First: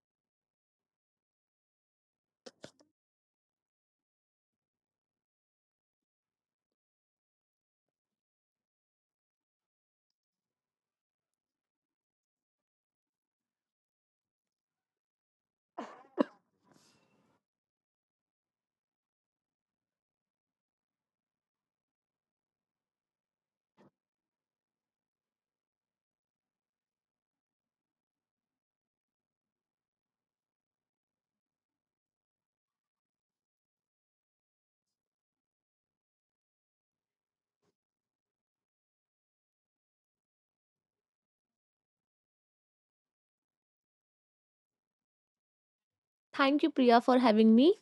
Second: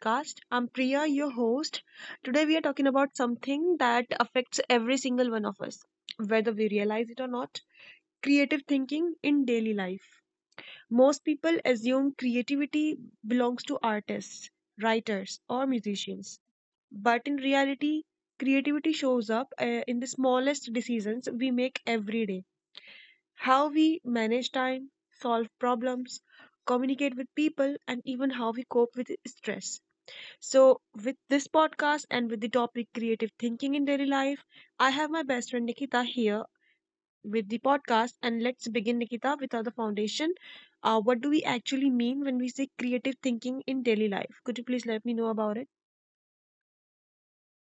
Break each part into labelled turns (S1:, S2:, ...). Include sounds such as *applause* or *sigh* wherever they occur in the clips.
S1: podcast. I'm Priya, your host. Today, we are talking about something that affects every single one of us, whether we realize it or not: creative thinking in daily life. Most people assume creativity belongs to artists, writers, or musicians. But in reality, creativity shows up in the smallest decisions we make every day: how we manage time, solve problems, communicate with people, and even how we cope with stress. So, with this podcast and with the topic creative thinking in daily life, I have my best friend Nikita here with the podcast. And let's begin, Nikita, with our foundation. What do we actually mean when we say creative thinking in daily life? Could you please let me know about it?
S2: Thank you, Priya, for having me.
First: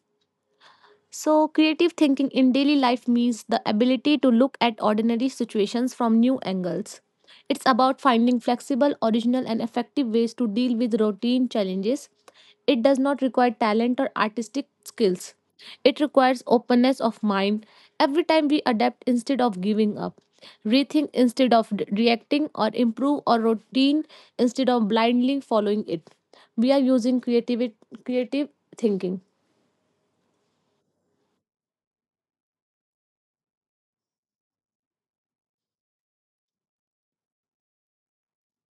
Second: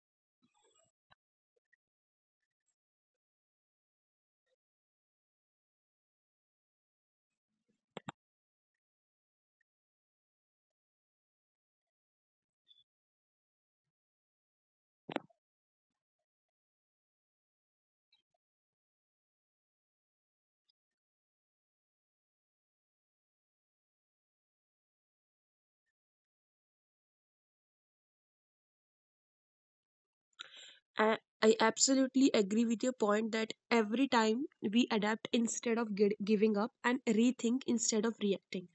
S2: So, creative thinking in daily life means the ability to look at ordinary situations from new angles. It's about finding flexible, original, and effective ways to deal with routine challenges. It does not require talent or artistic skills. It requires openness of mind. Every time we adapt instead of giving up, rethink instead of reacting, or improve our routine instead of blindly following it, we are using creative thinking.
S1: I, I absolutely agree with your point that every time we adapt instead of giving up and rethink instead of reacting.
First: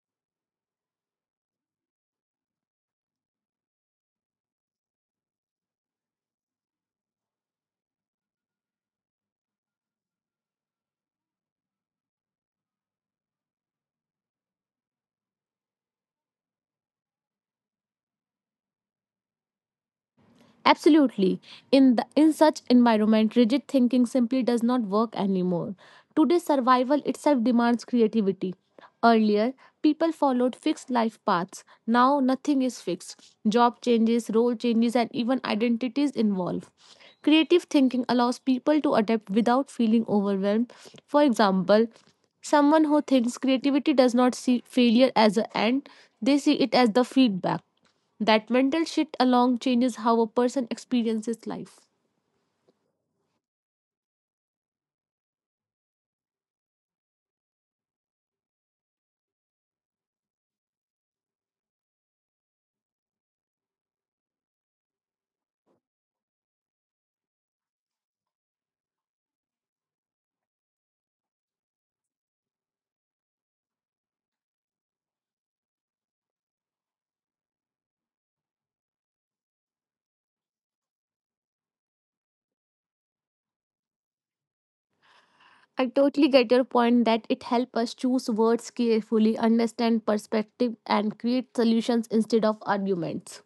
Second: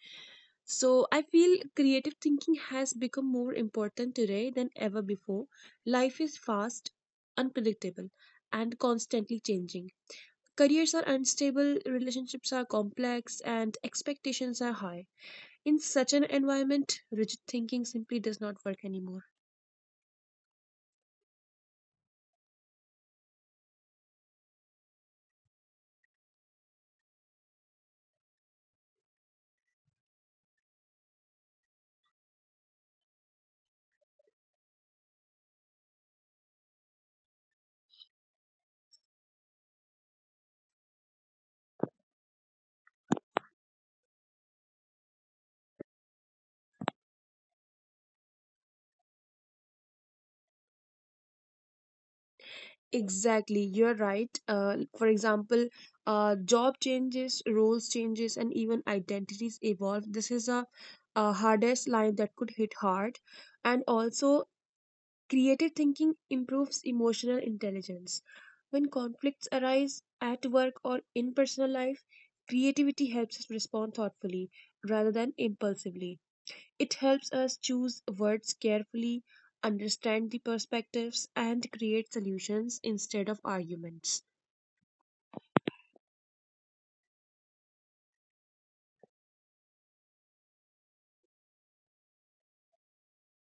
S1: So I feel creative thinking has become more important today than ever before. Life is fast, unpredictable, and constantly changing. Careers are unstable, relationships are complex, and expectations are high. In such an environment, rigid thinking simply does not work anymore.
S2: Absolutely. In such environment, rigid thinking simply does not work anymore. Today's survival itself demands creativity. Earlier, people followed fixed life paths. Now, nothing is fixed. Job changes, role changes, and even identities involve. Creative thinking allows people to adapt without feeling overwhelmed. For example, someone who thinks creativity does not see failure as an end, they see it as the feedback. That mental shift alone changes how a person experiences life.
S1: Exactly, you're right. For example, job changes, roles changes, and even identities evolve. This is a hardest line that could hit hard. And also, creative thinking improves emotional intelligence. When conflicts arise at work or in personal life, creativity helps us respond thoughtfully rather than impulsively. It helps us choose words carefully, understand the perspectives, and create solutions instead of arguments.
S2: I totally get your point that it helps us choose words carefully, understand perspective, and create solutions instead of arguments.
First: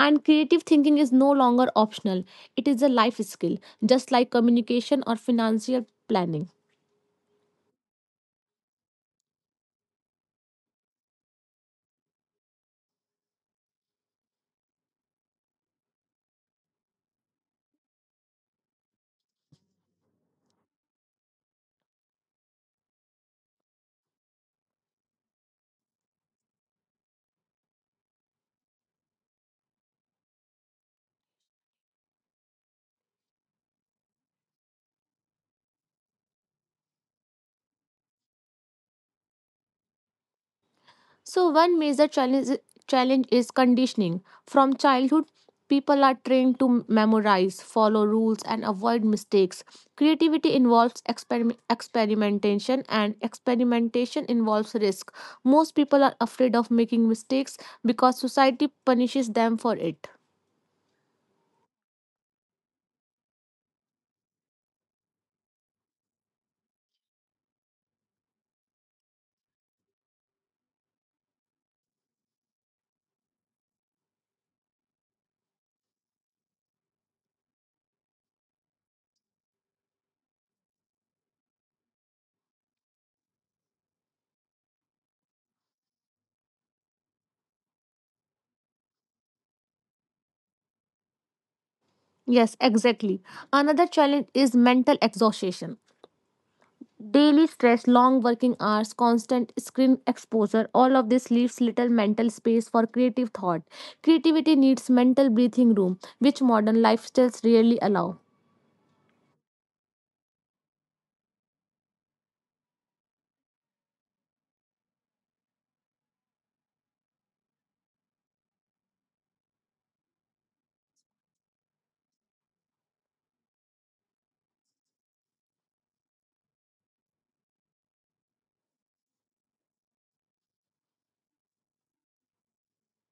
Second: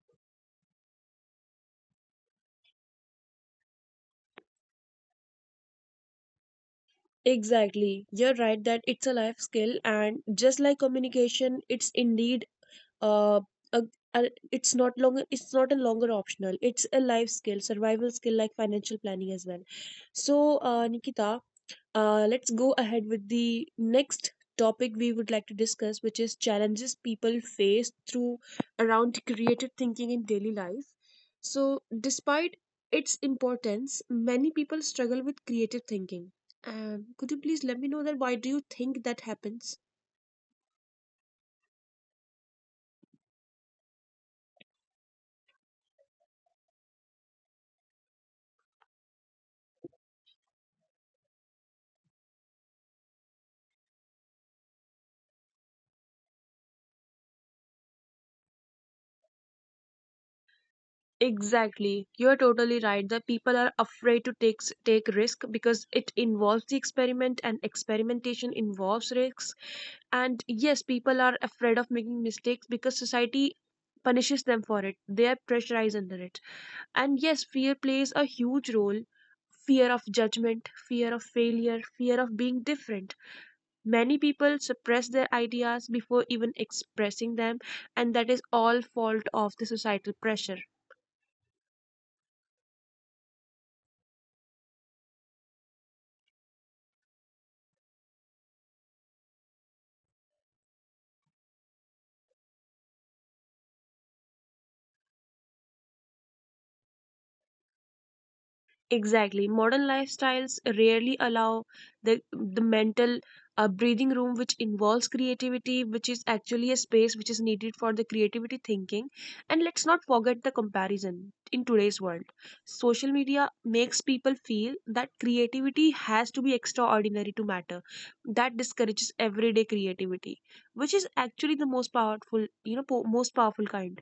S2: And creative thinking is no longer optional, it is a life skill, just like communication or financial planning.
S1: Exactly. You're right that it's a life skill, and just like communication, it's indeed uh, uh, uh, it's not a longer optional. It's a life skill, survival skill, like financial planning as well. So Nikita, let's go ahead with the next topic we would like to discuss, which is challenges people face through around creative thinking in daily life. So despite its importance, many people struggle with creative thinking. Could you please let me know that why do you think that happens?
S2: So, one major challenge is conditioning. From childhood, people are trained to memorize, follow rules, and avoid mistakes. Creativity involves experimentation, and experimentation involves risk. Most people are afraid of making mistakes because society punishes them for it.
S1: Exactly. You're totally right. The people are afraid to take risk because it involves the experiment and experimentation involves risks. And yes, people are afraid of making mistakes because society punishes them for it. They are pressurized under it. And yes, fear plays a huge role. Fear of judgment, fear of failure, fear of being different. Many people suppress their ideas before even expressing them, and that is all fault of the societal pressure.
S2: Yes, exactly. Another challenge is mental exhaustion. Daily stress, long working hours, constant screen exposure, all of this leaves little mental space for creative thought. Creativity needs mental breathing room, which modern lifestyles rarely allow.
S1: Exactly. Modern lifestyles rarely allow the mental breathing room which involves creativity, which is actually a space which is needed for the creativity thinking. And let's not forget the comparison in today's world. Social media makes people feel that creativity has to be extraordinary to matter. That discourages everyday creativity, which is actually the most powerful, most powerful kind.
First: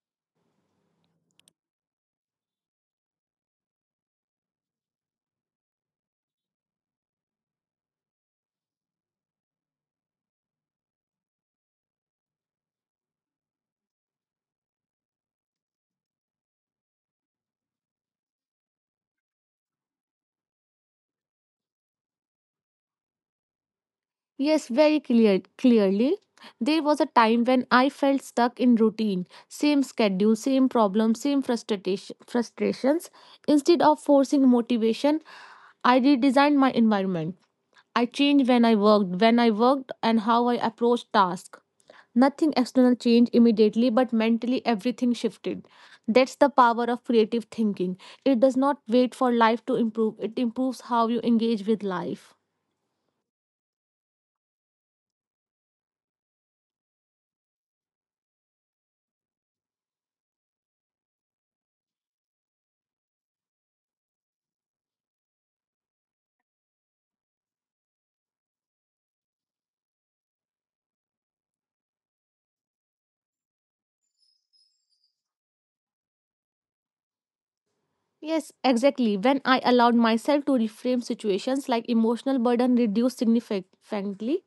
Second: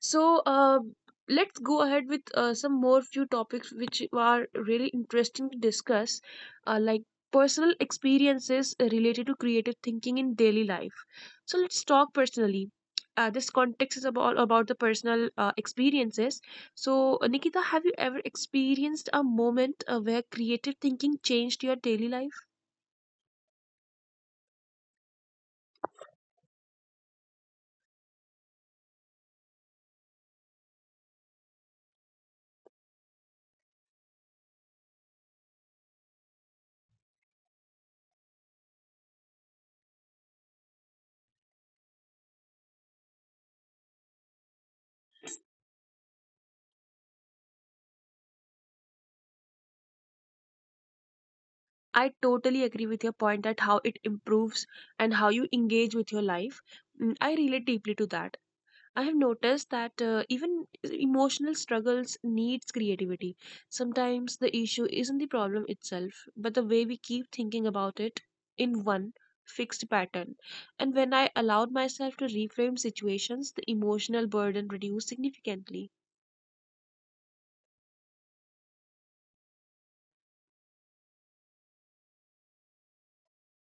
S1: So let's go ahead with some more few topics which are really interesting to discuss, like personal experiences related to creative thinking in daily life. So let's talk personally. This context is about the personal experiences. So Nikita, have you ever experienced a moment where creative thinking changed your daily life?
S2: Yes, very clearly. There was a time when I felt stuck in routine, same schedule, same problem, same frustrations. Instead of forcing motivation, I redesigned my environment. I changed when I worked, and how I approached tasks. Nothing external changed immediately, but mentally everything shifted. That's the power of creative thinking. It does not wait for life to improve, it improves how you engage with
S1: I
S2: life.
S1: totally agree with your point that how it improves and how you engage with your life. Mm, I relate deeply to that. I have noticed that even emotional struggles needs creativity. Sometimes the issue isn't the problem itself, but the way we keep thinking about it in one fixed pattern. And when I allowed myself to reframe situations, the emotional burden reduced significantly.
S2: Yes, exactly. When I allowed myself to reframe situations like emotional burden reduced significantly,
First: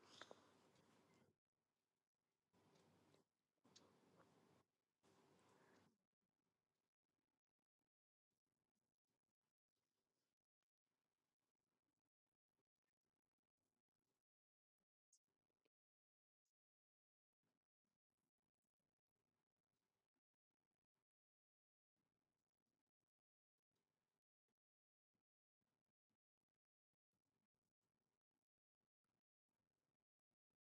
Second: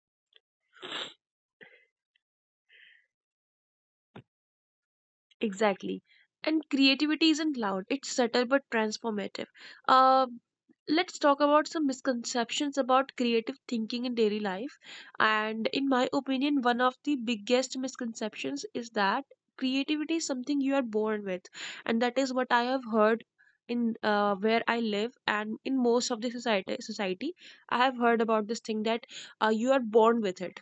S1: Exactly. And creativity isn't loud, it's subtle but transformative. Uh, let's talk about some misconceptions about creative thinking in daily life. And in my opinion, one of the biggest misconceptions is that creativity is something you are born with. And that is what I have heard in, where I live and in most of the society, I have heard about this thing that you are born with it.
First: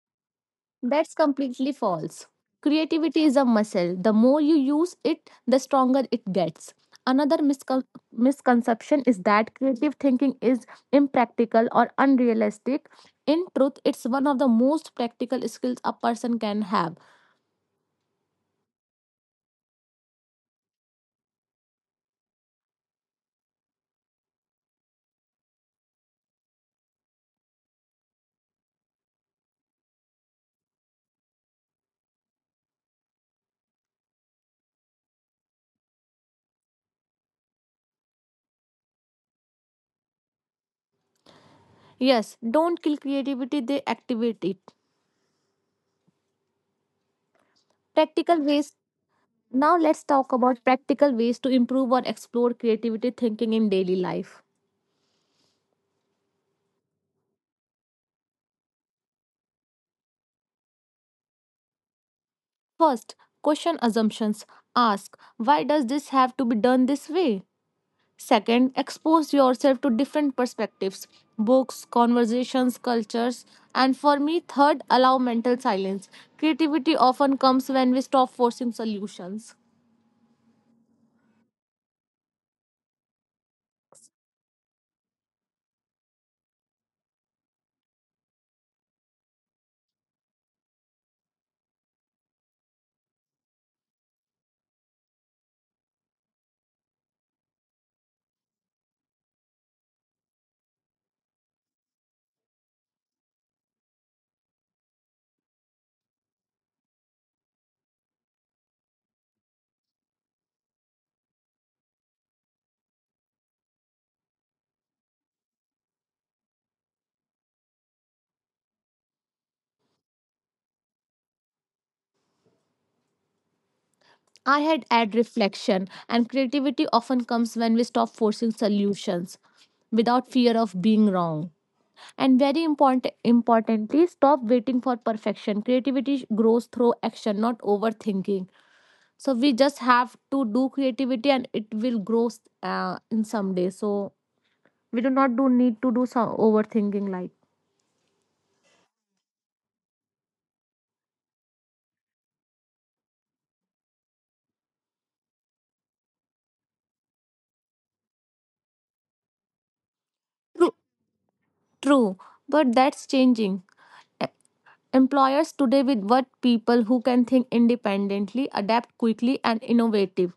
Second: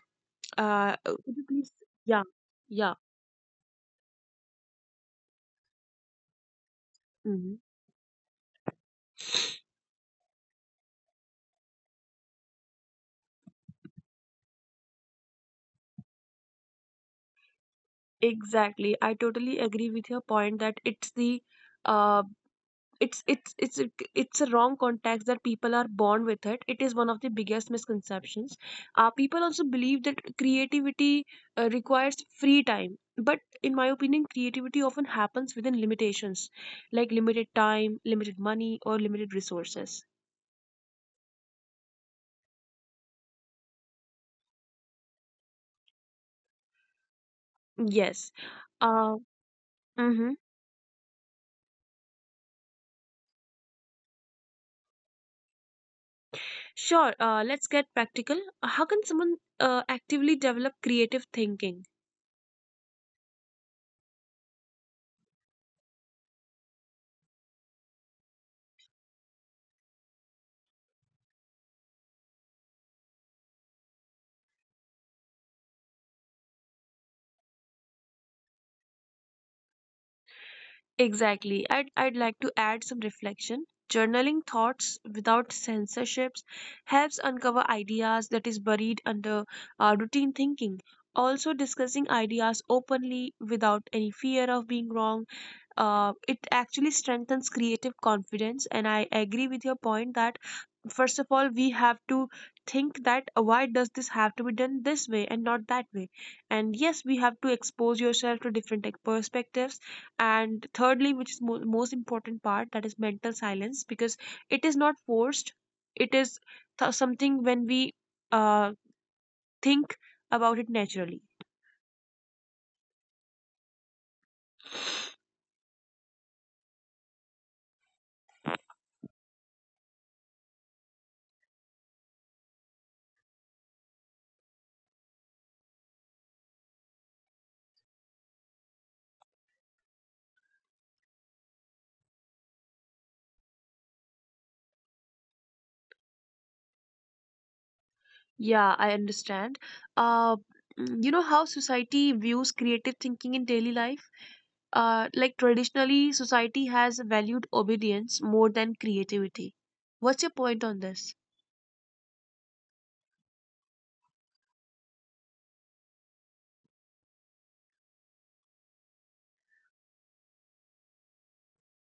S2: that's
S1: Could you
S2: completely
S1: please? Yeah,
S2: false.
S1: yeah.
S2: Creativity is a muscle. The more you use it, the stronger it gets. Another
S1: Mm-hmm.
S2: misconception is that creative thinking is impractical or unrealistic. In truth, it's one of the most practical skills a person can have.
S1: Exactly. I totally agree with your point that it's the uh it's a wrong context that people are born with it. It is one of the biggest misconceptions. People also believe that creativity requires free time, but in my opinion, creativity often happens within limitations, like limited time, limited money, or limited resources.
S2: Yes, don't kill creativity, they activate it.
S1: Yes. Uh,
S2: Practical ways.
S1: mm-hmm.
S2: Now let's talk about practical ways to improve or explore creativity thinking in daily life.
S1: Sure. Let's get practical. How can someone actively develop creative thinking?
S2: First, question assumptions. Ask, why does this have to be done this way? Second, expose yourself to different perspectives, books, conversations, cultures. And for me, third, allow mental silence. Creativity often comes when we stop forcing solutions.
S1: Exactly. I'd like to add some reflection. Journaling thoughts without censorships helps uncover ideas that is buried under routine thinking. Also, discussing ideas openly without any fear of being wrong, it actually strengthens creative confidence. And I agree with your point that, first of all, we have to think that why does this have to be done this way and not that way. And yes, we have to expose yourself to different, like, perspectives. And thirdly, which is most important part, that is mental silence, because it is not forced. It is something when we uh, think about it naturally.
S2: I had add reflection, and creativity often comes when we stop forcing solutions without fear of being wrong. And very importantly, stop waiting for perfection. Creativity grows through action, not overthinking. So we just have to do creativity and it will grow in some day. So we do not do need to do some overthinking,
S1: Yeah,
S2: like
S1: I understand. Uh, you know how society views creative thinking in daily life? Like traditionally, society has valued obedience more than creativity. What's your point on this?
S2: true, true, but that's changing. E- Employers today with what people who can think independently, adapt quickly, and innovative.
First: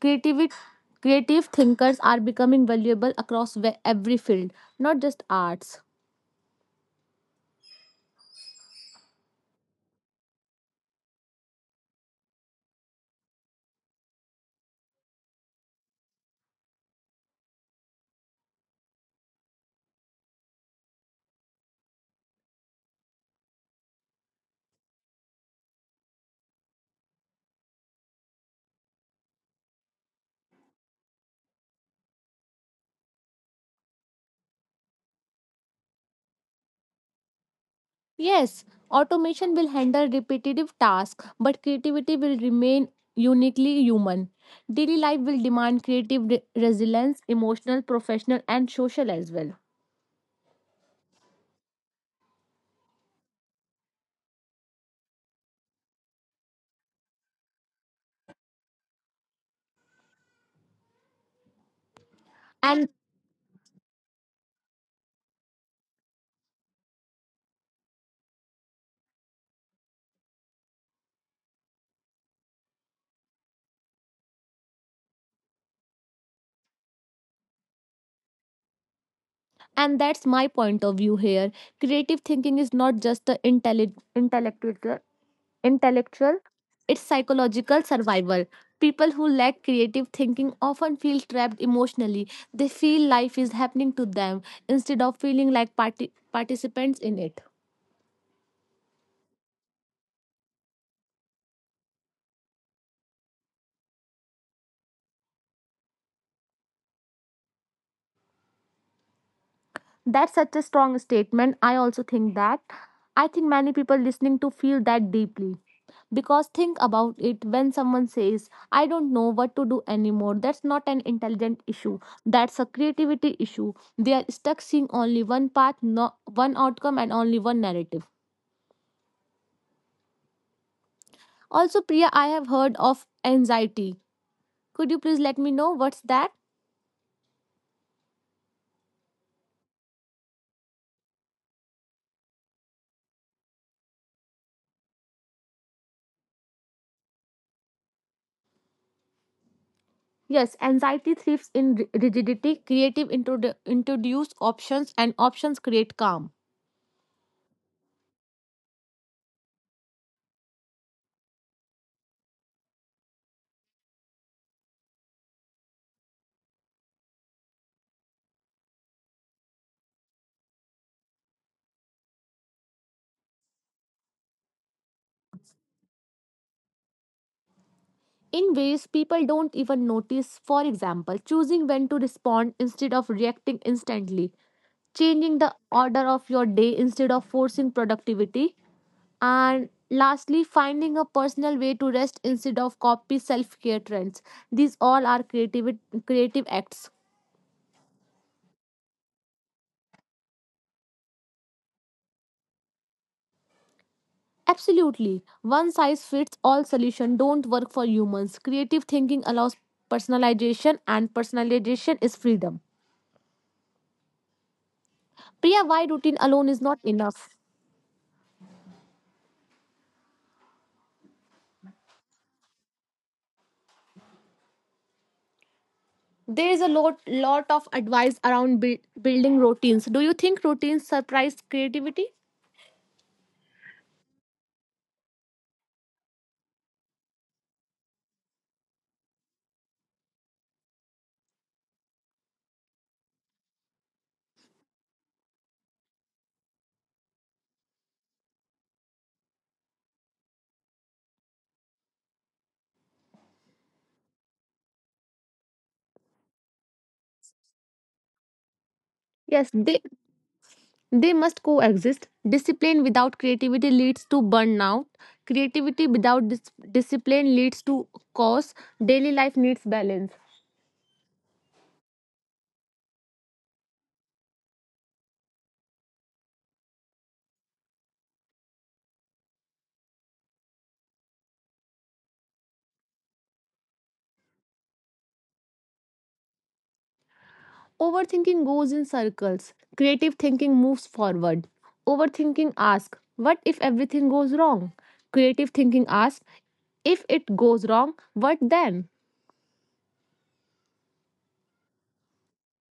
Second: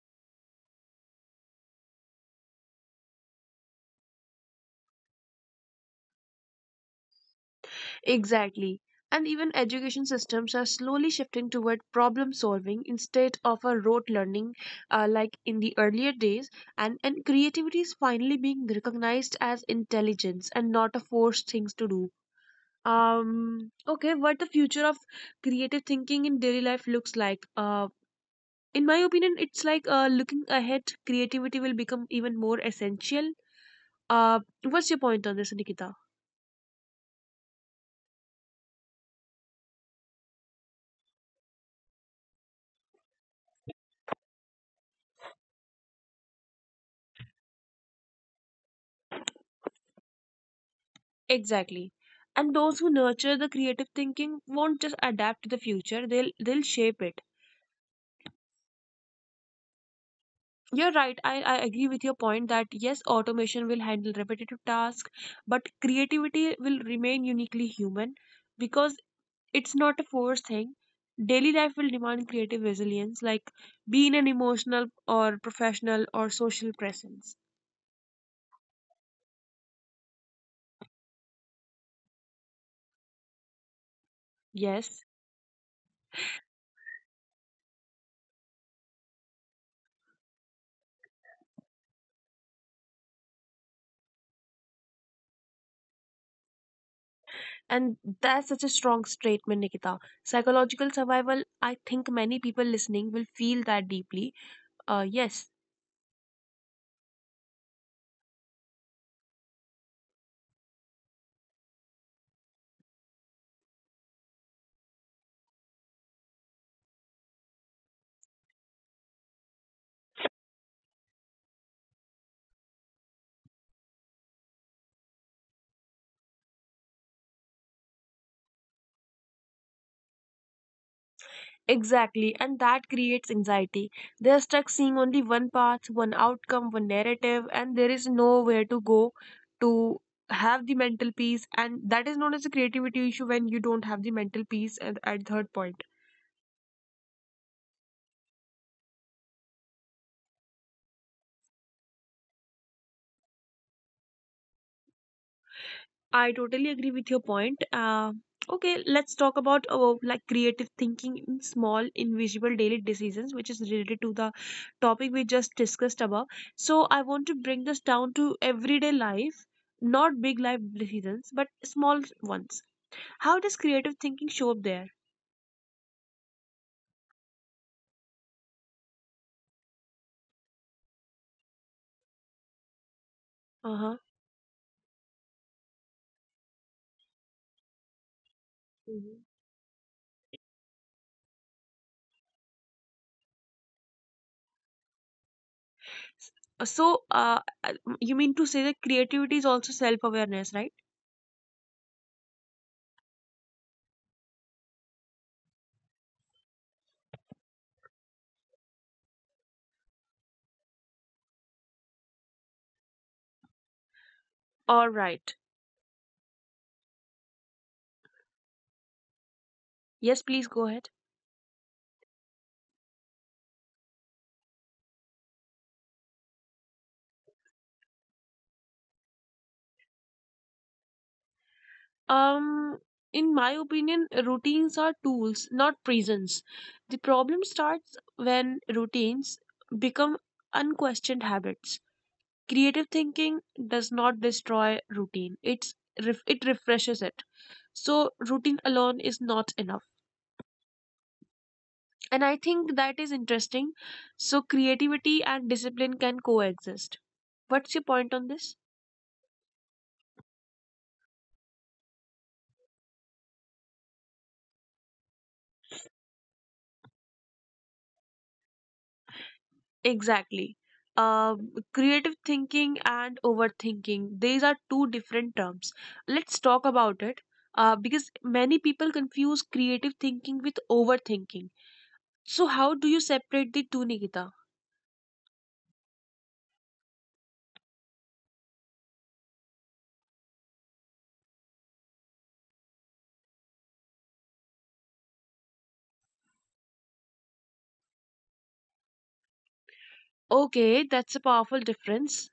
S2: Creativity creative thinkers are becoming valuable across every field, not just arts.
S1: Exactly. And even education systems are slowly shifting toward problem solving instead of a rote learning, like in the earlier days. And creativity is finally being recognized as intelligence and not a forced things to do. Okay, what the future of creative thinking in daily life looks like, in my opinion it's like, looking ahead creativity will become even more essential. What's your point on this, Nikita?
S2: Yes, automation will handle repetitive tasks, but creativity will remain uniquely human. Daily life will demand creative resilience, emotional, professional, and social as well.
S1: Exactly. And those who nurture the creative thinking won't just adapt to the future, they'll shape it. You're right. I agree with your point that
S2: And
S1: yes, automation will handle repetitive tasks, but creativity will remain uniquely human because it's not a forced thing. Daily life will demand creative resilience, like being an emotional or professional or social presence.
S2: and that's my point of view here. Creative thinking is not just the intelli- intellectual
S1: Yes.
S2: intellectual, it's psychological survival. People who lack creative thinking often feel trapped emotionally. They feel life is happening to them instead of feeling like participants in it.
S1: And that's such a strong statement, Nikita. Psychological survival, I think many people listening will feel that deeply. Yes.
S2: That's such a strong statement. I also think that. I think many people listening to feel that deeply. Because think about it, when someone says, "I don't know what to do anymore," that's not an intelligent issue. That's a creativity issue. They are stuck seeing only one path, no, one outcome, and only one narrative. Also, Priya, I
S1: Exactly,
S2: have
S1: and
S2: heard
S1: that
S2: of
S1: creates
S2: anxiety.
S1: anxiety. They are stuck
S2: Could you
S1: seeing
S2: please
S1: only
S2: let me
S1: one
S2: know what's
S1: path, one
S2: that?
S1: outcome, one narrative, and there is nowhere to go to have the mental peace. And that is known as a creativity issue when you don't have the mental peace at third point.
S2: Yes, anxiety thrives in rigidity. Creative introduce options, and options create calm
S1: I totally agree with your point. Okay, let's talk about, like creative thinking in small, invisible daily decisions, which is related to the topic we just discussed about. So I want to bring this down to everyday life, not big life decisions, but small ones. How does creative thinking show up there?
S2: in ways people don't even notice. For example, choosing when to respond instead of reacting
S1: Uh
S2: instantly,
S1: huh.
S2: changing the order of your day instead of forcing productivity, and
S1: Mhm.
S2: lastly, finding a personal way to rest instead of copy self care trends. These all are creative acts.
S1: So, you mean to say that creativity is also self-awareness, right?
S2: Absolutely. One size fits all solution don't work for humans. Creative thinking allows personalization, and personalization is freedom.
S1: All right.
S2: Priya, why routine alone is not enough?
S1: Yes, please go ahead.
S2: There is a lot of advice around building routines. Do you think routines surprise creativity?
S1: Um, in my opinion, routines are tools, not prisons. The problem starts when routines become unquestioned habits. Creative thinking does not destroy routine, it refreshes it. So, routine alone is not enough. And I think that is interesting. So, creativity and discipline can coexist. What's your point on this?
S2: Yes, they must coexist. Discipline without creativity leads to burnout. Creativity without discipline leads to chaos. Daily life needs balance.
S1: Exactly. Creative thinking and overthinking, these are two different terms. Let's talk about it, because many people confuse creative thinking with overthinking. So, how do you separate the two, Nikita?
S2: Overthinking goes in circles. Creative thinking moves forward. Overthinking asks, "What if everything goes wrong?" Creative thinking asks, "If it goes wrong, what then?"
S1: Okay, that's a powerful difference.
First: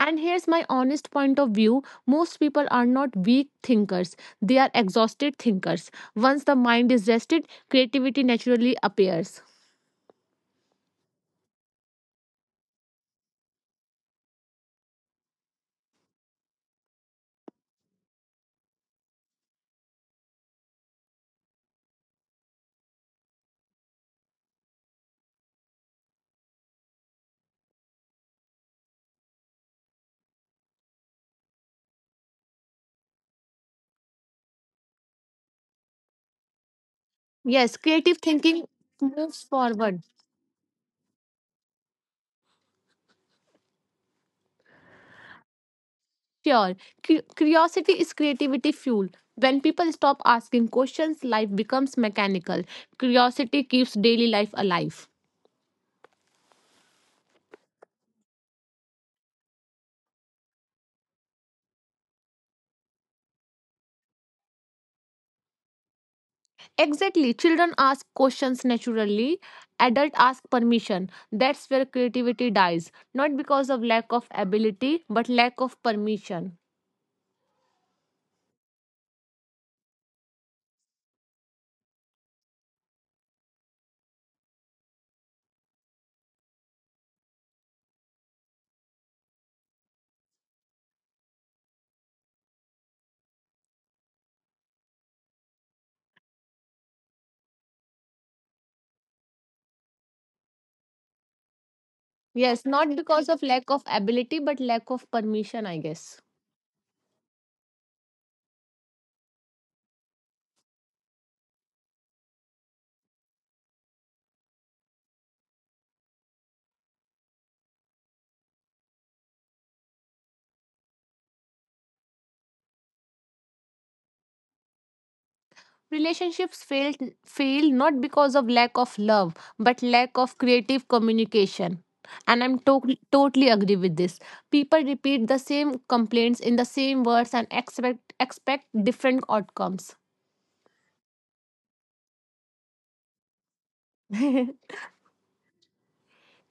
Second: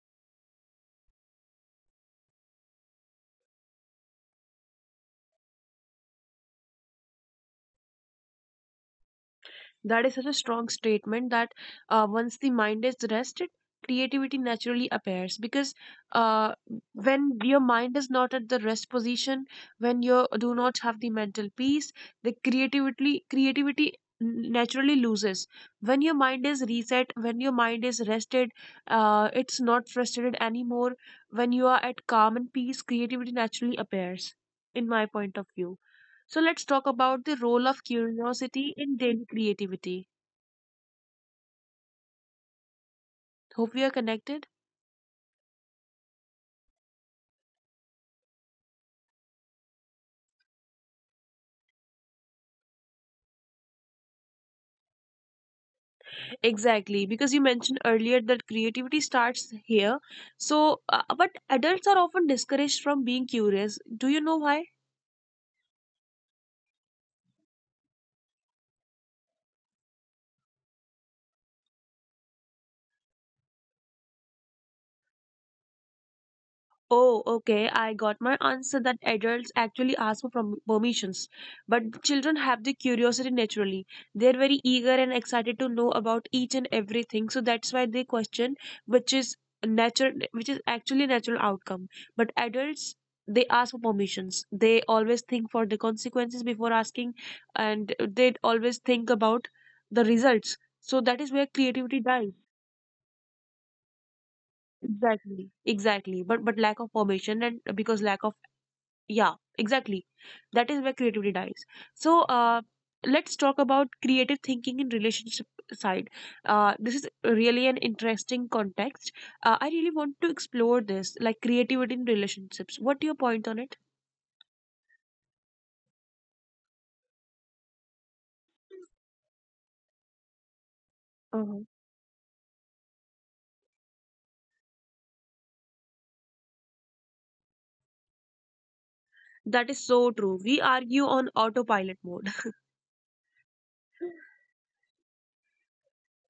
S2: And here's my honest point of view: most people are not weak thinkers, they are exhausted thinkers. Once the mind is rested, creativity naturally appears.
S1: That is such a strong statement that once the mind is rested, creativity naturally appears, because uh, when your mind is not at the rest position, when you do not have the mental peace, the creativity naturally loses. When your mind is reset, when your mind is rested, it's not frustrated anymore. When you are at calm and peace, creativity naturally appears. In my point of view. So let's talk about the role of
S2: Yes, creative
S1: curiosity in
S2: thinking
S1: daily
S2: moves
S1: creativity.
S2: forward.
S1: Hope we are connected.
S2: Sure, curiosity is creativity fuel. When people stop asking questions, life becomes mechanical. Curiosity keeps daily life alive.
S1: Exactly, because you mentioned earlier that creativity starts here. So, but adults are often discouraged from being curious. Do you know why?
S2: Exactly. Children ask questions naturally. Adult ask permission. That's where creativity dies. Not because of lack of ability, but lack of permission.
S1: Oh, okay. I got my answer that adults actually ask for permissions, but children have the curiosity naturally. They're very eager and excited to know about each and everything, so that's why they question, which is natural, which is actually a natural outcome. But adults, they ask for permissions. They always think for the consequences before asking, and they always think about the results. So that is where creativity dies.
S2: Yes, not because of lack of ability, but lack of
S1: Exactly,
S2: permission, I
S1: exactly.
S2: guess.
S1: But lack of permission, and because lack of, yeah, exactly, that is where creativity dies. So, let's talk about creative thinking in relationship side. This is really an interesting context. I really want to explore this, like creativity in relationships. What are your point on it?
S2: Relationships fail not because of lack of love, but lack of creative
S1: Mhm.
S2: communication. And I'm totally agree with this. People repeat the same complaints in the same words and expect different
S1: That is
S2: outcomes.
S1: so true, we argue on autopilot mode. *laughs*
S2: *laughs*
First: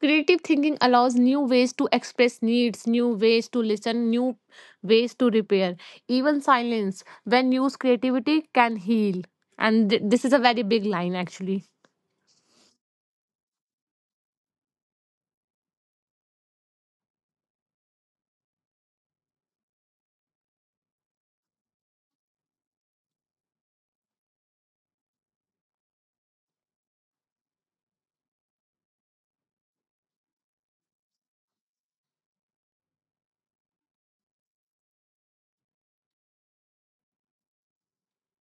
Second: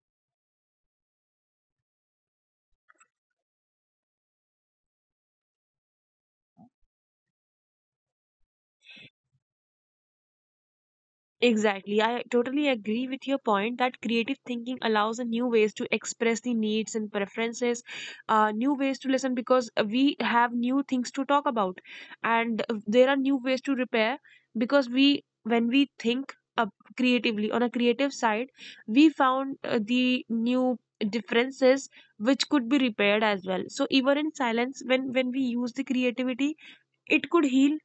S2: Creative thinking allows new ways to express needs, new ways to listen, new ways to repair. Even silence, when used creativity, can heal. And this is a very big line, actually.
S1: Exactly. I totally agree with your point that creative thinking allows a new ways to express the needs and preferences, new ways to listen because we have new things to talk about, and there are new ways to repair because we when we think up creatively on a creative side, we found the new differences which could be repaired as well. So even in silence, when we use the creativity, it could heal.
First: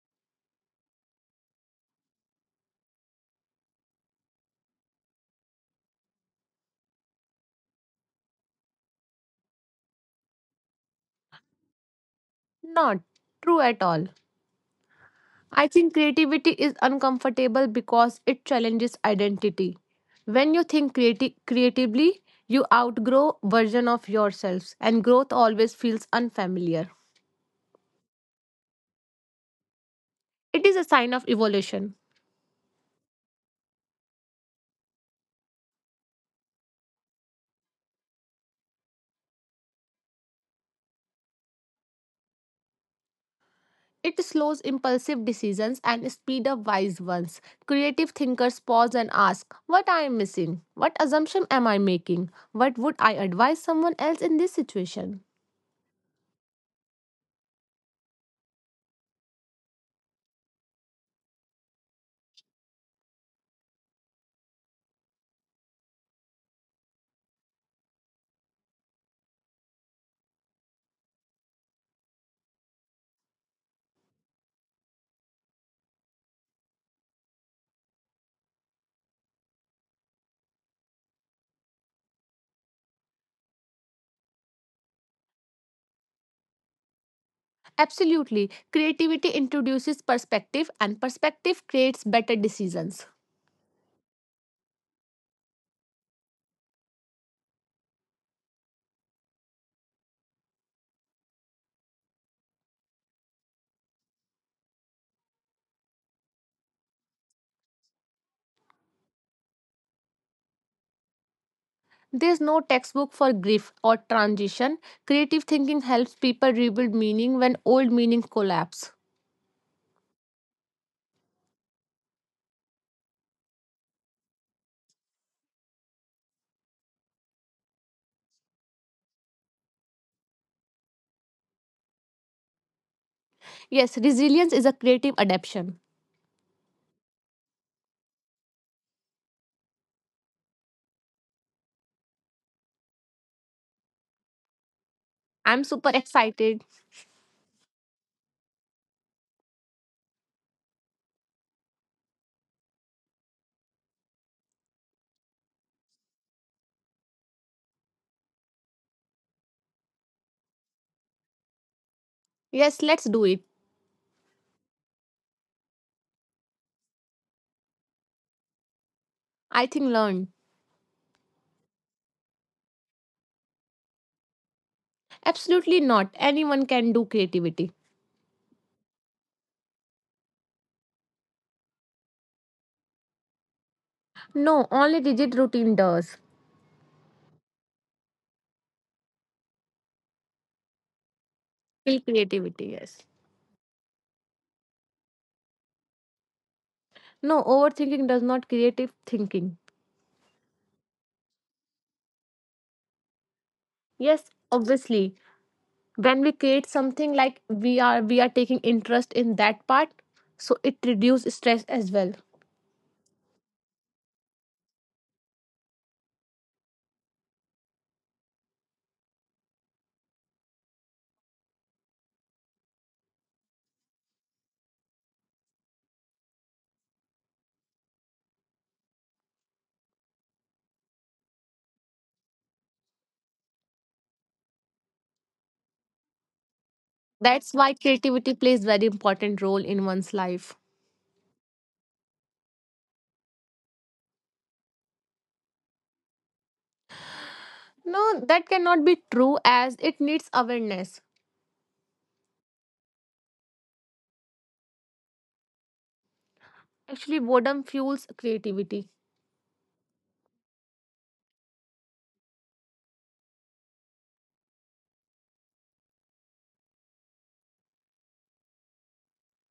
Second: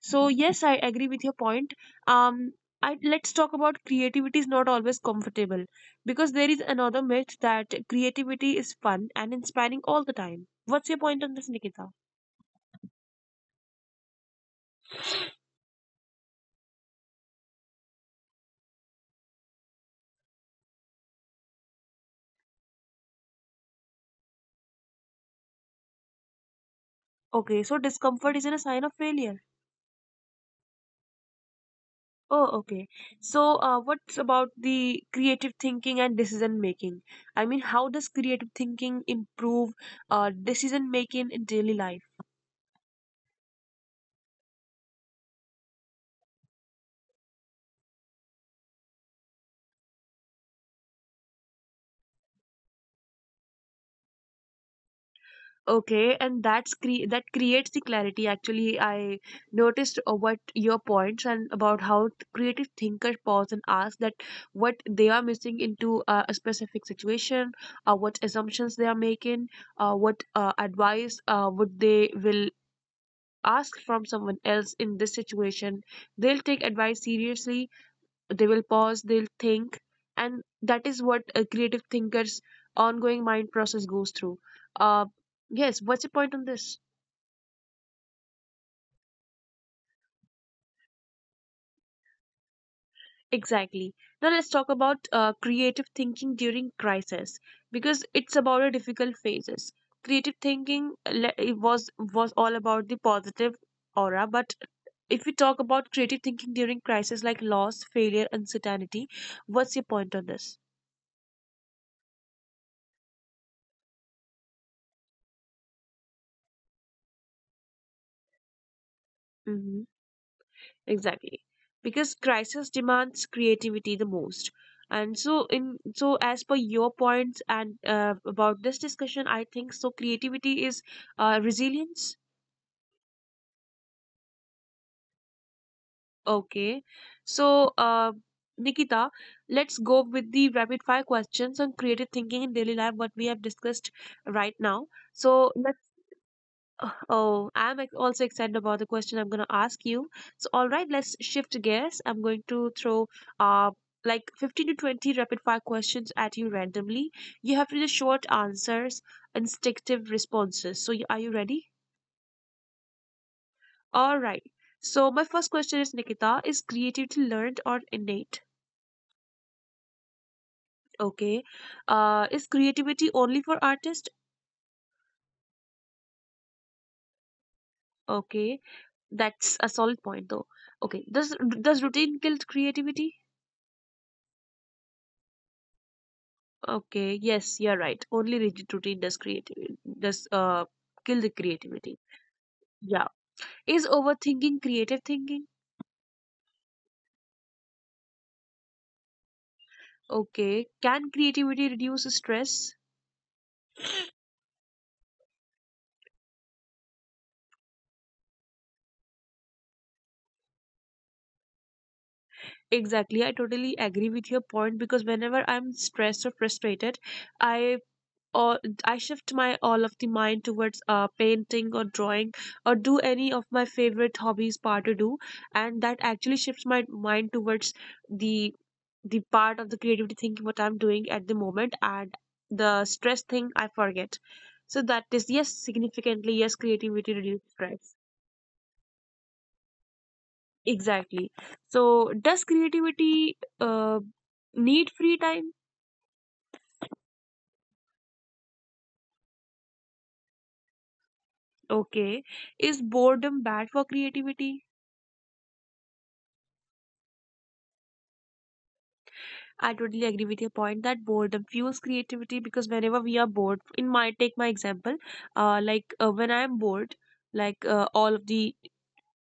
S1: So yes, I agree with your point. Um, let's talk about creativity is not always comfortable because there is another myth that creativity is fun and inspiring all the time. What's your point on this, Nikita?
S2: Not true at all. I think creativity is uncomfortable because it challenges identity. When you think creatively, you outgrow version of yourselves, and growth always feels unfamiliar.
S1: Okay, so discomfort isn't a sign of failure.
S2: It is a sign of evolution.
S1: Oh, okay. So, what's about the creative thinking and decision making? I mean, how does creative thinking improve decision making in daily life?
S2: It slows impulsive decisions and speed up wise ones. Creative thinkers pause and ask, what I am missing? What assumption am I making? What would I advise someone else in this situation?
S1: Okay, and that's that creates the clarity. Actually, I noticed what your points and about how creative thinkers pause and ask that what they are missing into a specific situation, what assumptions they are making, what advice would they will ask from someone else in this situation. They'll take advice seriously, they will pause, they'll think, and that is what a creative thinker's ongoing mind process goes through. uh, yes, what's your point on this?
S2: Absolutely. Creativity introduces perspective, and perspective creates better decisions.
S1: Exactly. Now let's talk about creative thinking during crisis because it's about the difficult phases. Creative thinking, it was all about the positive aura, but if we talk about creative thinking during crisis like loss, failure, uncertainty, what's your point on this?
S2: There's no textbook for grief or transition. Creative thinking helps people rebuild meaning when old meaning collapse.
S1: Exactly, because crisis demands creativity the most. And so in so as per your points and about this discussion, I think so creativity is resilience.
S2: Yes, resilience is a creative adaptation.
S1: Okay, so Nikita, let's go with the rapid fire questions on creative thinking in daily life what we have discussed right now.
S2: I'm
S1: So
S2: super
S1: let's—
S2: excited.
S1: Oh, I'm also excited about the question I'm going to ask you. So, all right, let's shift gears. I'm going to throw uh, like 15 to 20 rapid fire questions at you randomly. You have to do short answers, instinctive responses. So, are you ready?
S2: Yes, let's do it.
S1: All right. So, my first question is, Nikita, is creativity learned or innate?
S2: I think learn.
S1: Okay. Is creativity only for artists?
S2: Absolutely not. Anyone can do creativity.
S1: Okay. That's a solid point, though. Okay. Does routine kill creativity?
S2: No, only rigid routine does.
S1: Okay, yes, you're right. Only rigid routine does creativity does kill the
S2: Kill
S1: creativity.
S2: creativity, yes.
S1: Yeah. Is overthinking creative thinking?
S2: No, overthinking does not creative thinking.
S1: Okay. Can creativity reduce stress?
S2: Yes, obviously. When we create something, like we are taking interest in that part, so it reduces stress as well.
S1: Exactly. I totally agree with your point because whenever I'm stressed or frustrated, I or I shift my all of the mind towards painting or drawing or do any of my favorite hobbies part to do, and that actually shifts my mind towards the the part of the creativity thinking what I'm doing at the moment, and the stress thing I forget. So that is yes, significantly yes, creativity
S2: That's
S1: reduces
S2: why
S1: stress.
S2: creativity plays very important role in one's life.
S1: Exactly. So does creativity need free time?
S2: No, that cannot be true as it needs awareness.
S1: Okay. Is boredom bad for creativity?
S2: Actually, boredom fuels creativity.
S1: I totally agree with your point that boredom fuels creativity because whenever we are bored, in my take my example, when I am bored, all of the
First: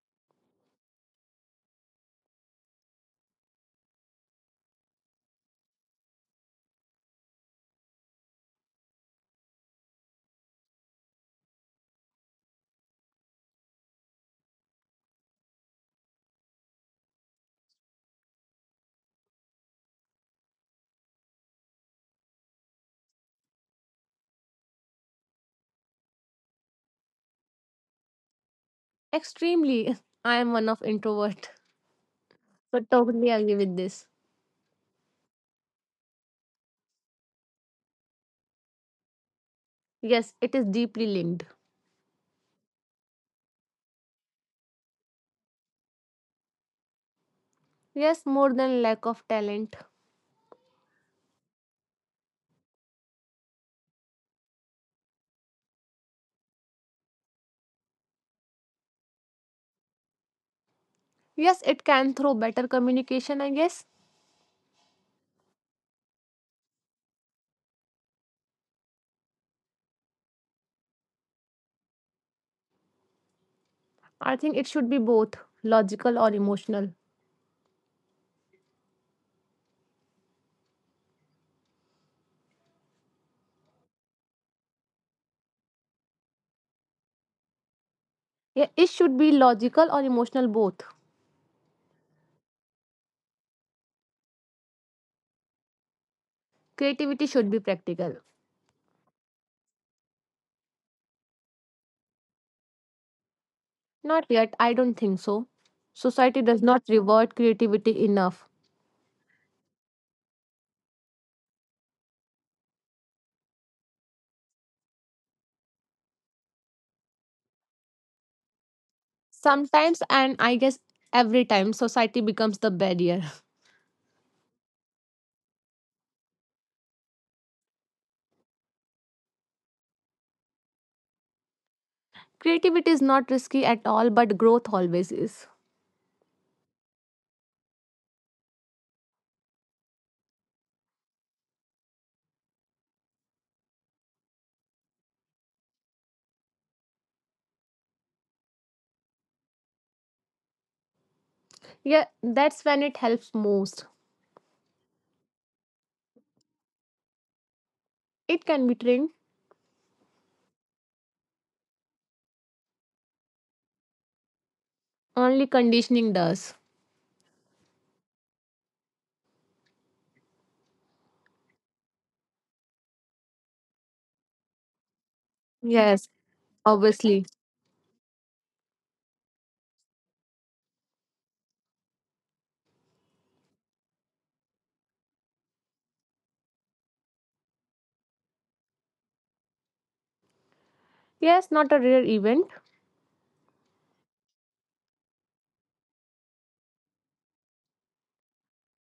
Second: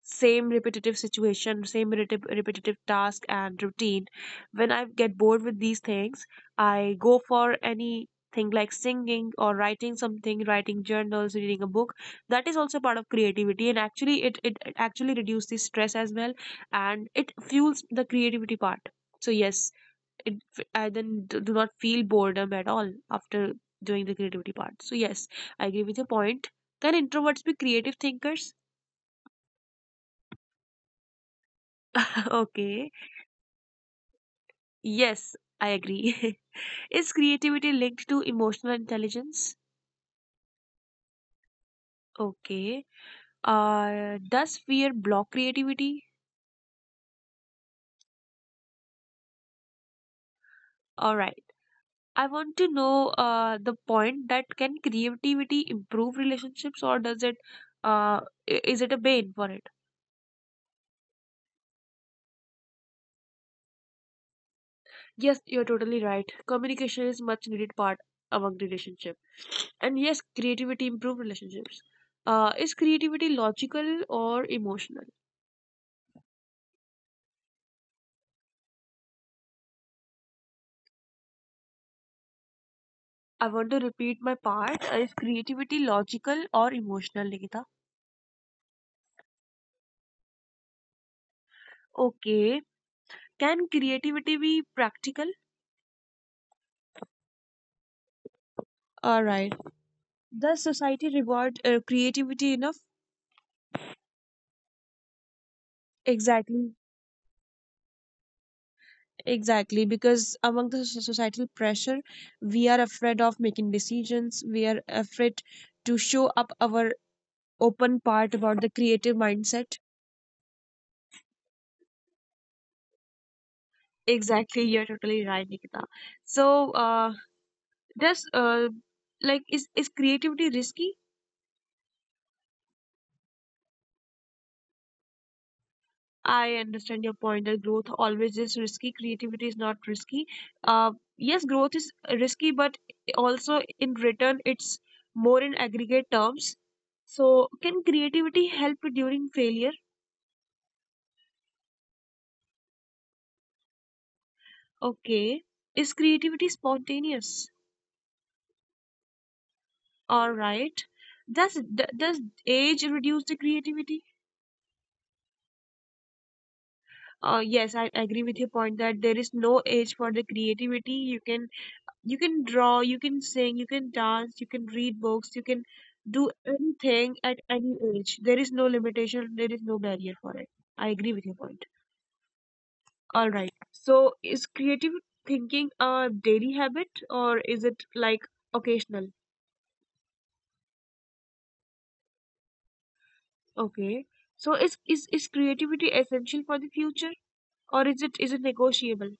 S1: same repetitive situation, same repetitive task and routine, when I get bored with these things, I go for anything like singing or writing something, writing journals, reading a book. That is also part of creativity, and actually it actually reduces the stress as well, and it fuels the creativity part. So yes, I then do not feel boredom at all after doing the creativity part. So yes, I agree with your point. Can introverts be creative thinkers?
S2: Extremely. *laughs* I am one of introvert.
S1: *laughs*
S2: So
S1: Okay.
S2: totally agree with this.
S1: Yes, I agree. *laughs* Is creativity linked to emotional intelligence?
S2: Yes, it is deeply linked.
S1: Okay. Does fear block creativity?
S2: Yes, more than lack of talent.
S1: All right. I want to know the point that can creativity improve relationships or does it uh, is it a bane for it?
S2: Yes, it can throw better communication, I guess.
S1: Yes, you're totally right. Communication is much needed part among relationship. And yes, creativity improve relationships. Is creativity logical
S2: I
S1: or
S2: think it should be
S1: emotional?
S2: both logical or emotional.
S1: I want to repeat my part. Is creativity logical or emotional, Nikita?
S2: Yeah, it should be logical or emotional both.
S1: Okay. Can creativity be practical?
S2: Creativity should be practical.
S1: All right. Does society reward creativity enough?
S2: Not yet, I don't think so. Society does
S1: Exactly.
S2: not reward creativity enough.
S1: Exactly. Because among the societal pressure, we are afraid of making decisions. We are afraid to show up our open part about the creative mindset.
S2: Sometimes, and I guess every time, society becomes the barrier.
S1: Exactly, you're totally right, Nikita. So, does is creativity risky?
S2: *laughs* Creativity is not risky at all, but growth always is.
S1: I understand your point that growth always is risky. Creativity is not risky. Yes, growth is risky, but also in return, it's more in aggregate terms. So, can creativity help during failure?
S2: Yeah, that's when it helps most.
S1: Okay, is creativity spontaneous?
S2: It can be trained,
S1: All right. Does age reduce the creativity?
S2: only conditioning does.
S1: Yes, I agree with your point that there is no age for the creativity. You can draw, you can sing, you can dance, you can read books, you can
S2: Yes,
S1: do anything at
S2: obviously.
S1: any age. There is no limitation, there is no barrier for it. I agree with your point. All right. So is creative thinking a daily habit or is it like occasional?
S2: Yes, not a rare event,
S1: Okay. So is creativity essential for the future or is it negotiable?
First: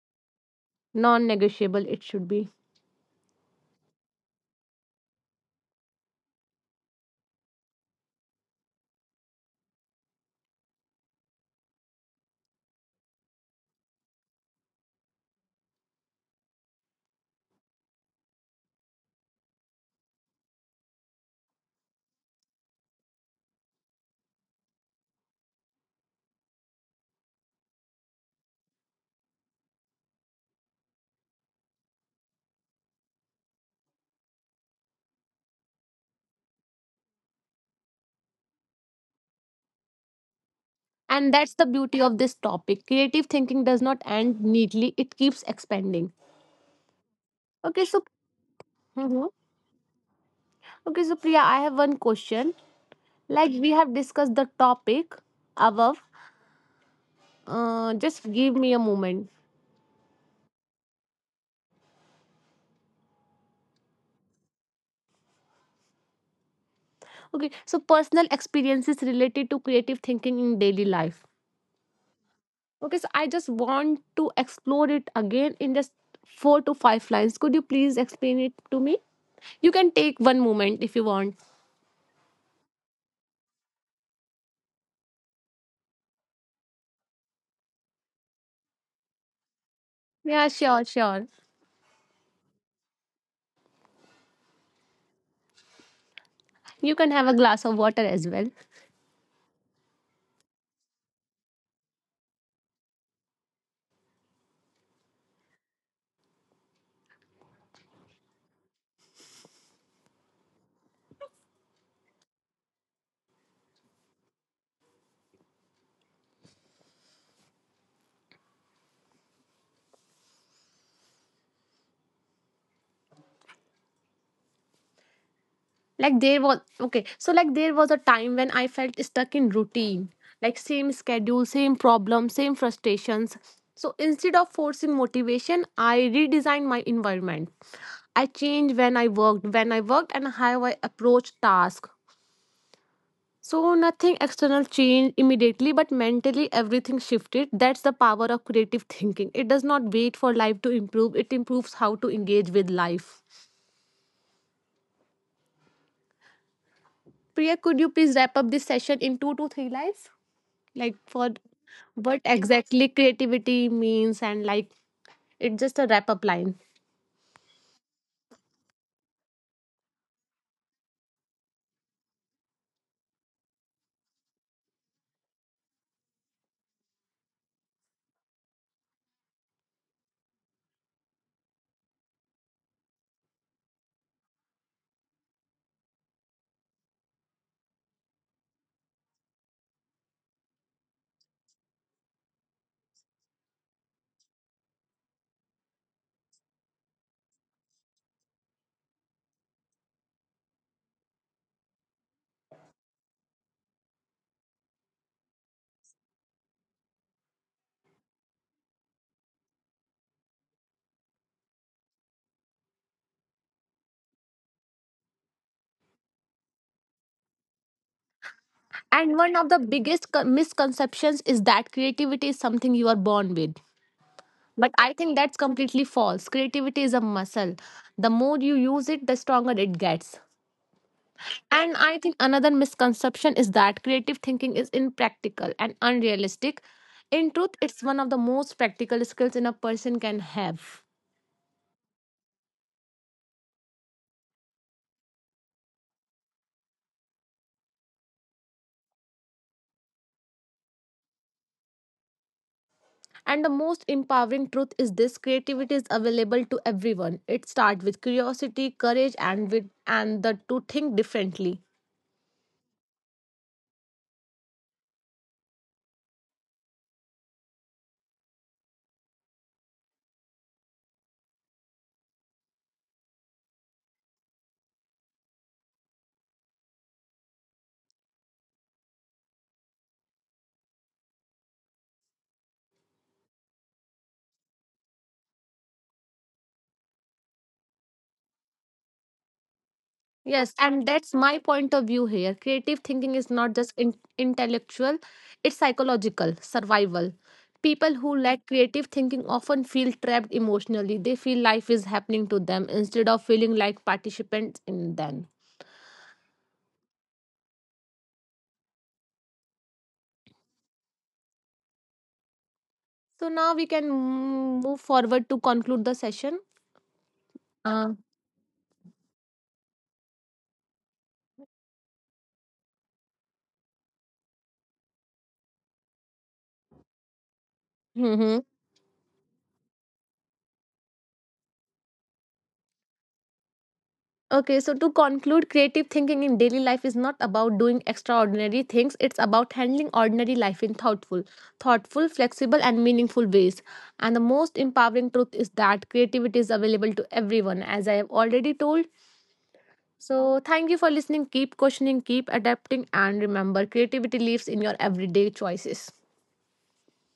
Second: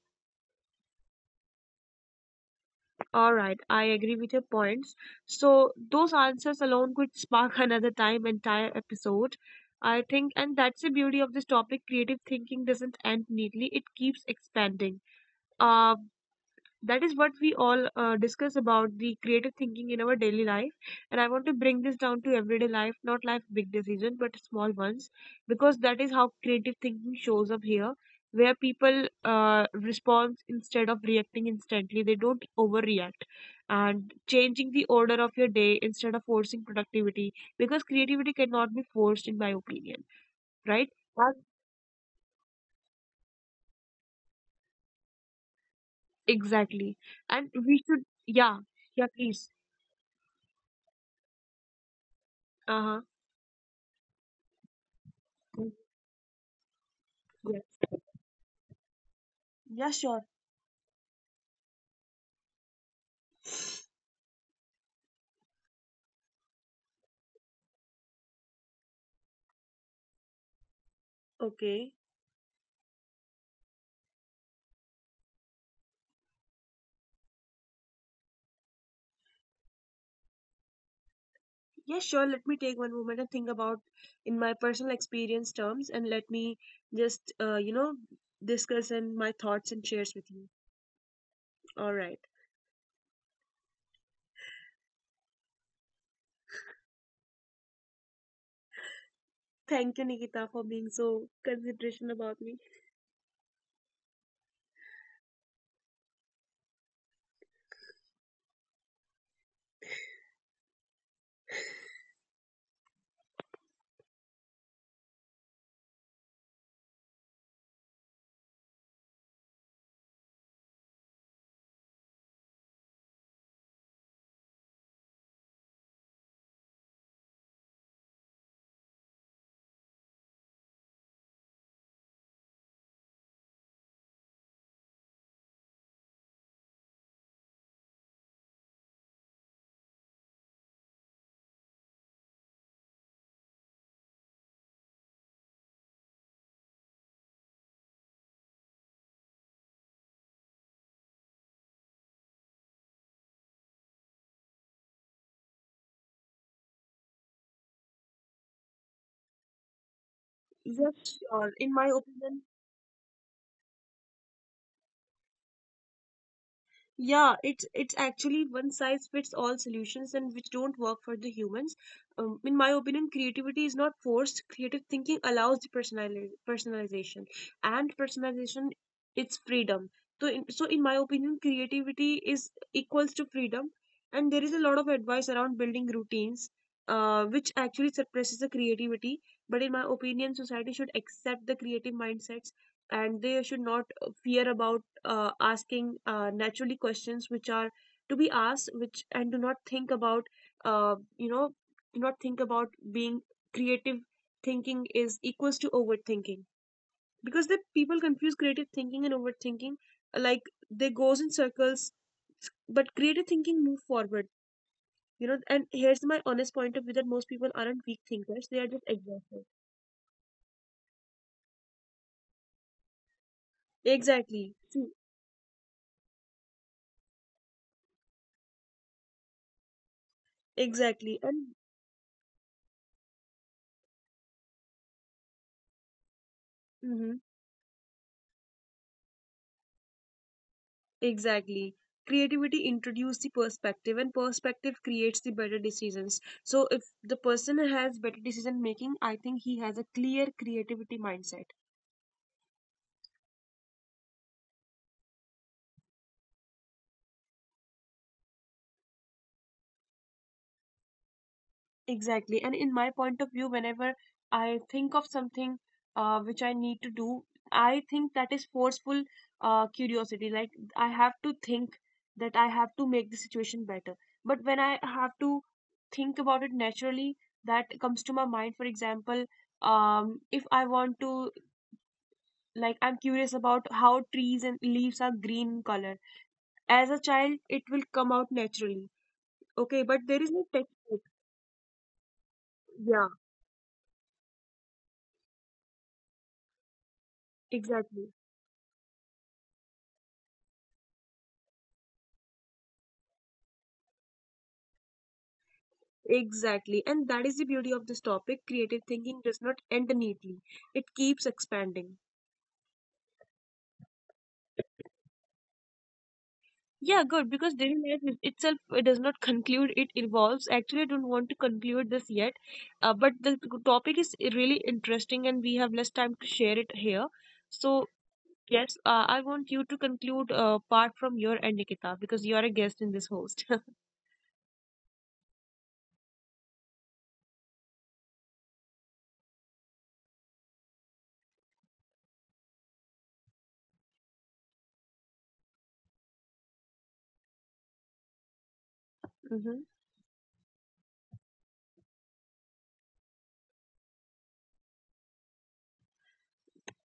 S2: non negotiable it should be.
S1: All right, I agree with your points. So those answers alone could spark *laughs* another time entire episode. I think, and that's the beauty of this topic, creative thinking doesn't end neatly, it keeps expanding. Uh that is what we all discuss about the creative thinking in our daily life, and I want to bring this down to everyday life, not life big decisions but small ones, because that is how creative thinking shows up here, where people respond instead of reacting instantly, they don't overreact, and changing the order of your day instead of forcing productivity, because creativity cannot be forced in my opinion, right?
S2: And that's the
S1: And—
S2: beauty of this topic. Creative thinking does not end neatly, it keeps expanding.
S1: exactly, and
S2: Okay, so
S1: we should, yeah,
S2: mhm,
S1: yeah, please,
S2: okay, so Priya, I have one question.
S1: uh-huh,
S2: Like we have discussed the topic above.
S1: yes.
S2: Just give me a moment.
S1: Yeah, sure.
S2: Okay, so personal experiences related to creative thinking in daily life.
S1: Okay.
S2: Okay, so I just want to explore it again in just 4 to 5 lines. Could you please explain it to me? You can take one moment if you want.
S1: Yeah, sure. Let me take one moment and think about in my personal experience terms, and let me just, discuss and my thoughts and shares
S2: Yeah,
S1: with you.
S2: sure, sure.
S1: All right.
S2: You can have a glass of water as well.
S1: Thank you, Nikita, for being so consideration about me.
S2: Like there was, okay, so like there was a time when I felt stuck in routine, like same schedule, same problem, same frustrations. So instead of forcing motivation, I redesigned my environment. I changed when I worked, and how I approached tasks. So nothing external changed immediately, but mentally everything shifted. That's the power of creative thinking. It does not wait for life to improve, it improves how to engage with life. Priya, could you please wrap up this session in 2 to 3 lines? Like for
S1: Yes, sure. In my
S2: what
S1: opinion,
S2: exactly creativity means, and like it's just a wrap up line.
S1: yeah, it's actually one size fits all solutions and which don't work for the humans. In my opinion, creativity is not forced. Creative thinking allows the personalization, and personalization it's freedom. So in my opinion, creativity is equals to freedom, and there is a lot of advice around building routines, which actually suppresses the creativity. But in my opinion, society should accept the creative mindsets, and they should not fear about asking naturally questions which are to be asked which and do not think about uh, you know do not think about being creative thinking is equals to overthinking because the people confuse creative thinking and overthinking, like they goes in circles, but creative thinking move forward, you know, and here's my honest point of view that most people aren't weak thinkers, they are just
S2: And one of the
S1: exhausted.
S2: biggest misconceptions is that creativity is something you are born with. But
S1: Exactly,
S2: I think
S1: see.
S2: that's completely false. Creativity is a muscle. The more you use it, the stronger it gets.
S1: Exactly,
S2: And
S1: and
S2: I think another misconception is that creative thinking is impractical and unrealistic. In truth,
S1: mhm.
S2: it's one of the most practical skills in a person can have.
S1: Exactly. Creativity introduces the perspective, and perspective creates the better decisions. So, if the person has better decision making, I think he has a clear creativity mindset.
S2: And the most empowering truth is this: creativity is available to everyone. It starts with curiosity, courage, and with and the to think differently.
S1: Exactly. And in my point of view, whenever I think of something which I need to do, I think that is forceful curiosity. Like I have to think that I have to make the situation better. But when I have to think about it naturally, that comes to my mind. For example, if I want to, like, I'm curious about how trees and leaves are green in color. As a child, it will come out naturally. Okay, but there
S2: Yes,
S1: is no
S2: and that's
S1: textbook.
S2: my point of view here. Creative thinking is
S1: Yeah,
S2: not just intellectual, it's psychological, survival. People who
S1: exactly.
S2: lack creative thinking often feel trapped emotionally. They feel life is happening to them instead of feeling like participants in them.
S1: Exactly, and that is the beauty of this topic. Creative thinking does not end neatly, it keeps expanding.
S2: So now we can move forward to conclude the session.
S1: Yeah, good, because
S2: Uh,
S1: daily life itself does not conclude, it evolves. Actually, I don't want to conclude this yet, but the topic is really interesting and we have less time to share it here.
S2: *laughs*
S1: So,
S2: mhm.
S1: yes, I want you to conclude part from your end, Nikita, because you are a guest in this host. *laughs*
S2: Okay, so to conclude, creative thinking in daily life is not about doing extraordinary things. It's about handling ordinary life in thoughtful, flexible, and meaningful ways. And the most empowering truth is that creativity is available to everyone, as I have already told.
S1: Mhm.
S2: So, thank you for listening. Keep questioning, keep adapting, and remember, creativity lives in your everyday choices.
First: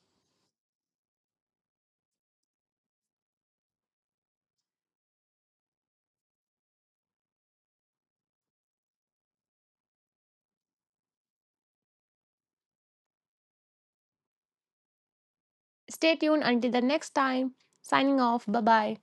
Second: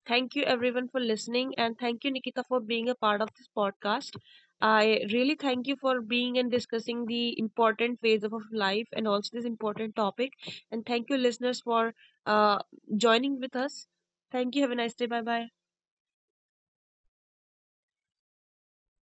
S1: Thank you everyone for listening, and thank you Nikita for being a part of this podcast. I really thank you for being and discussing the important phase of life and also this important topic. And thank you listeners for uh, joining with us. Thank you. Have a nice day. Bye bye.
S2: Stay tuned until the next time. Signing off. Bye bye.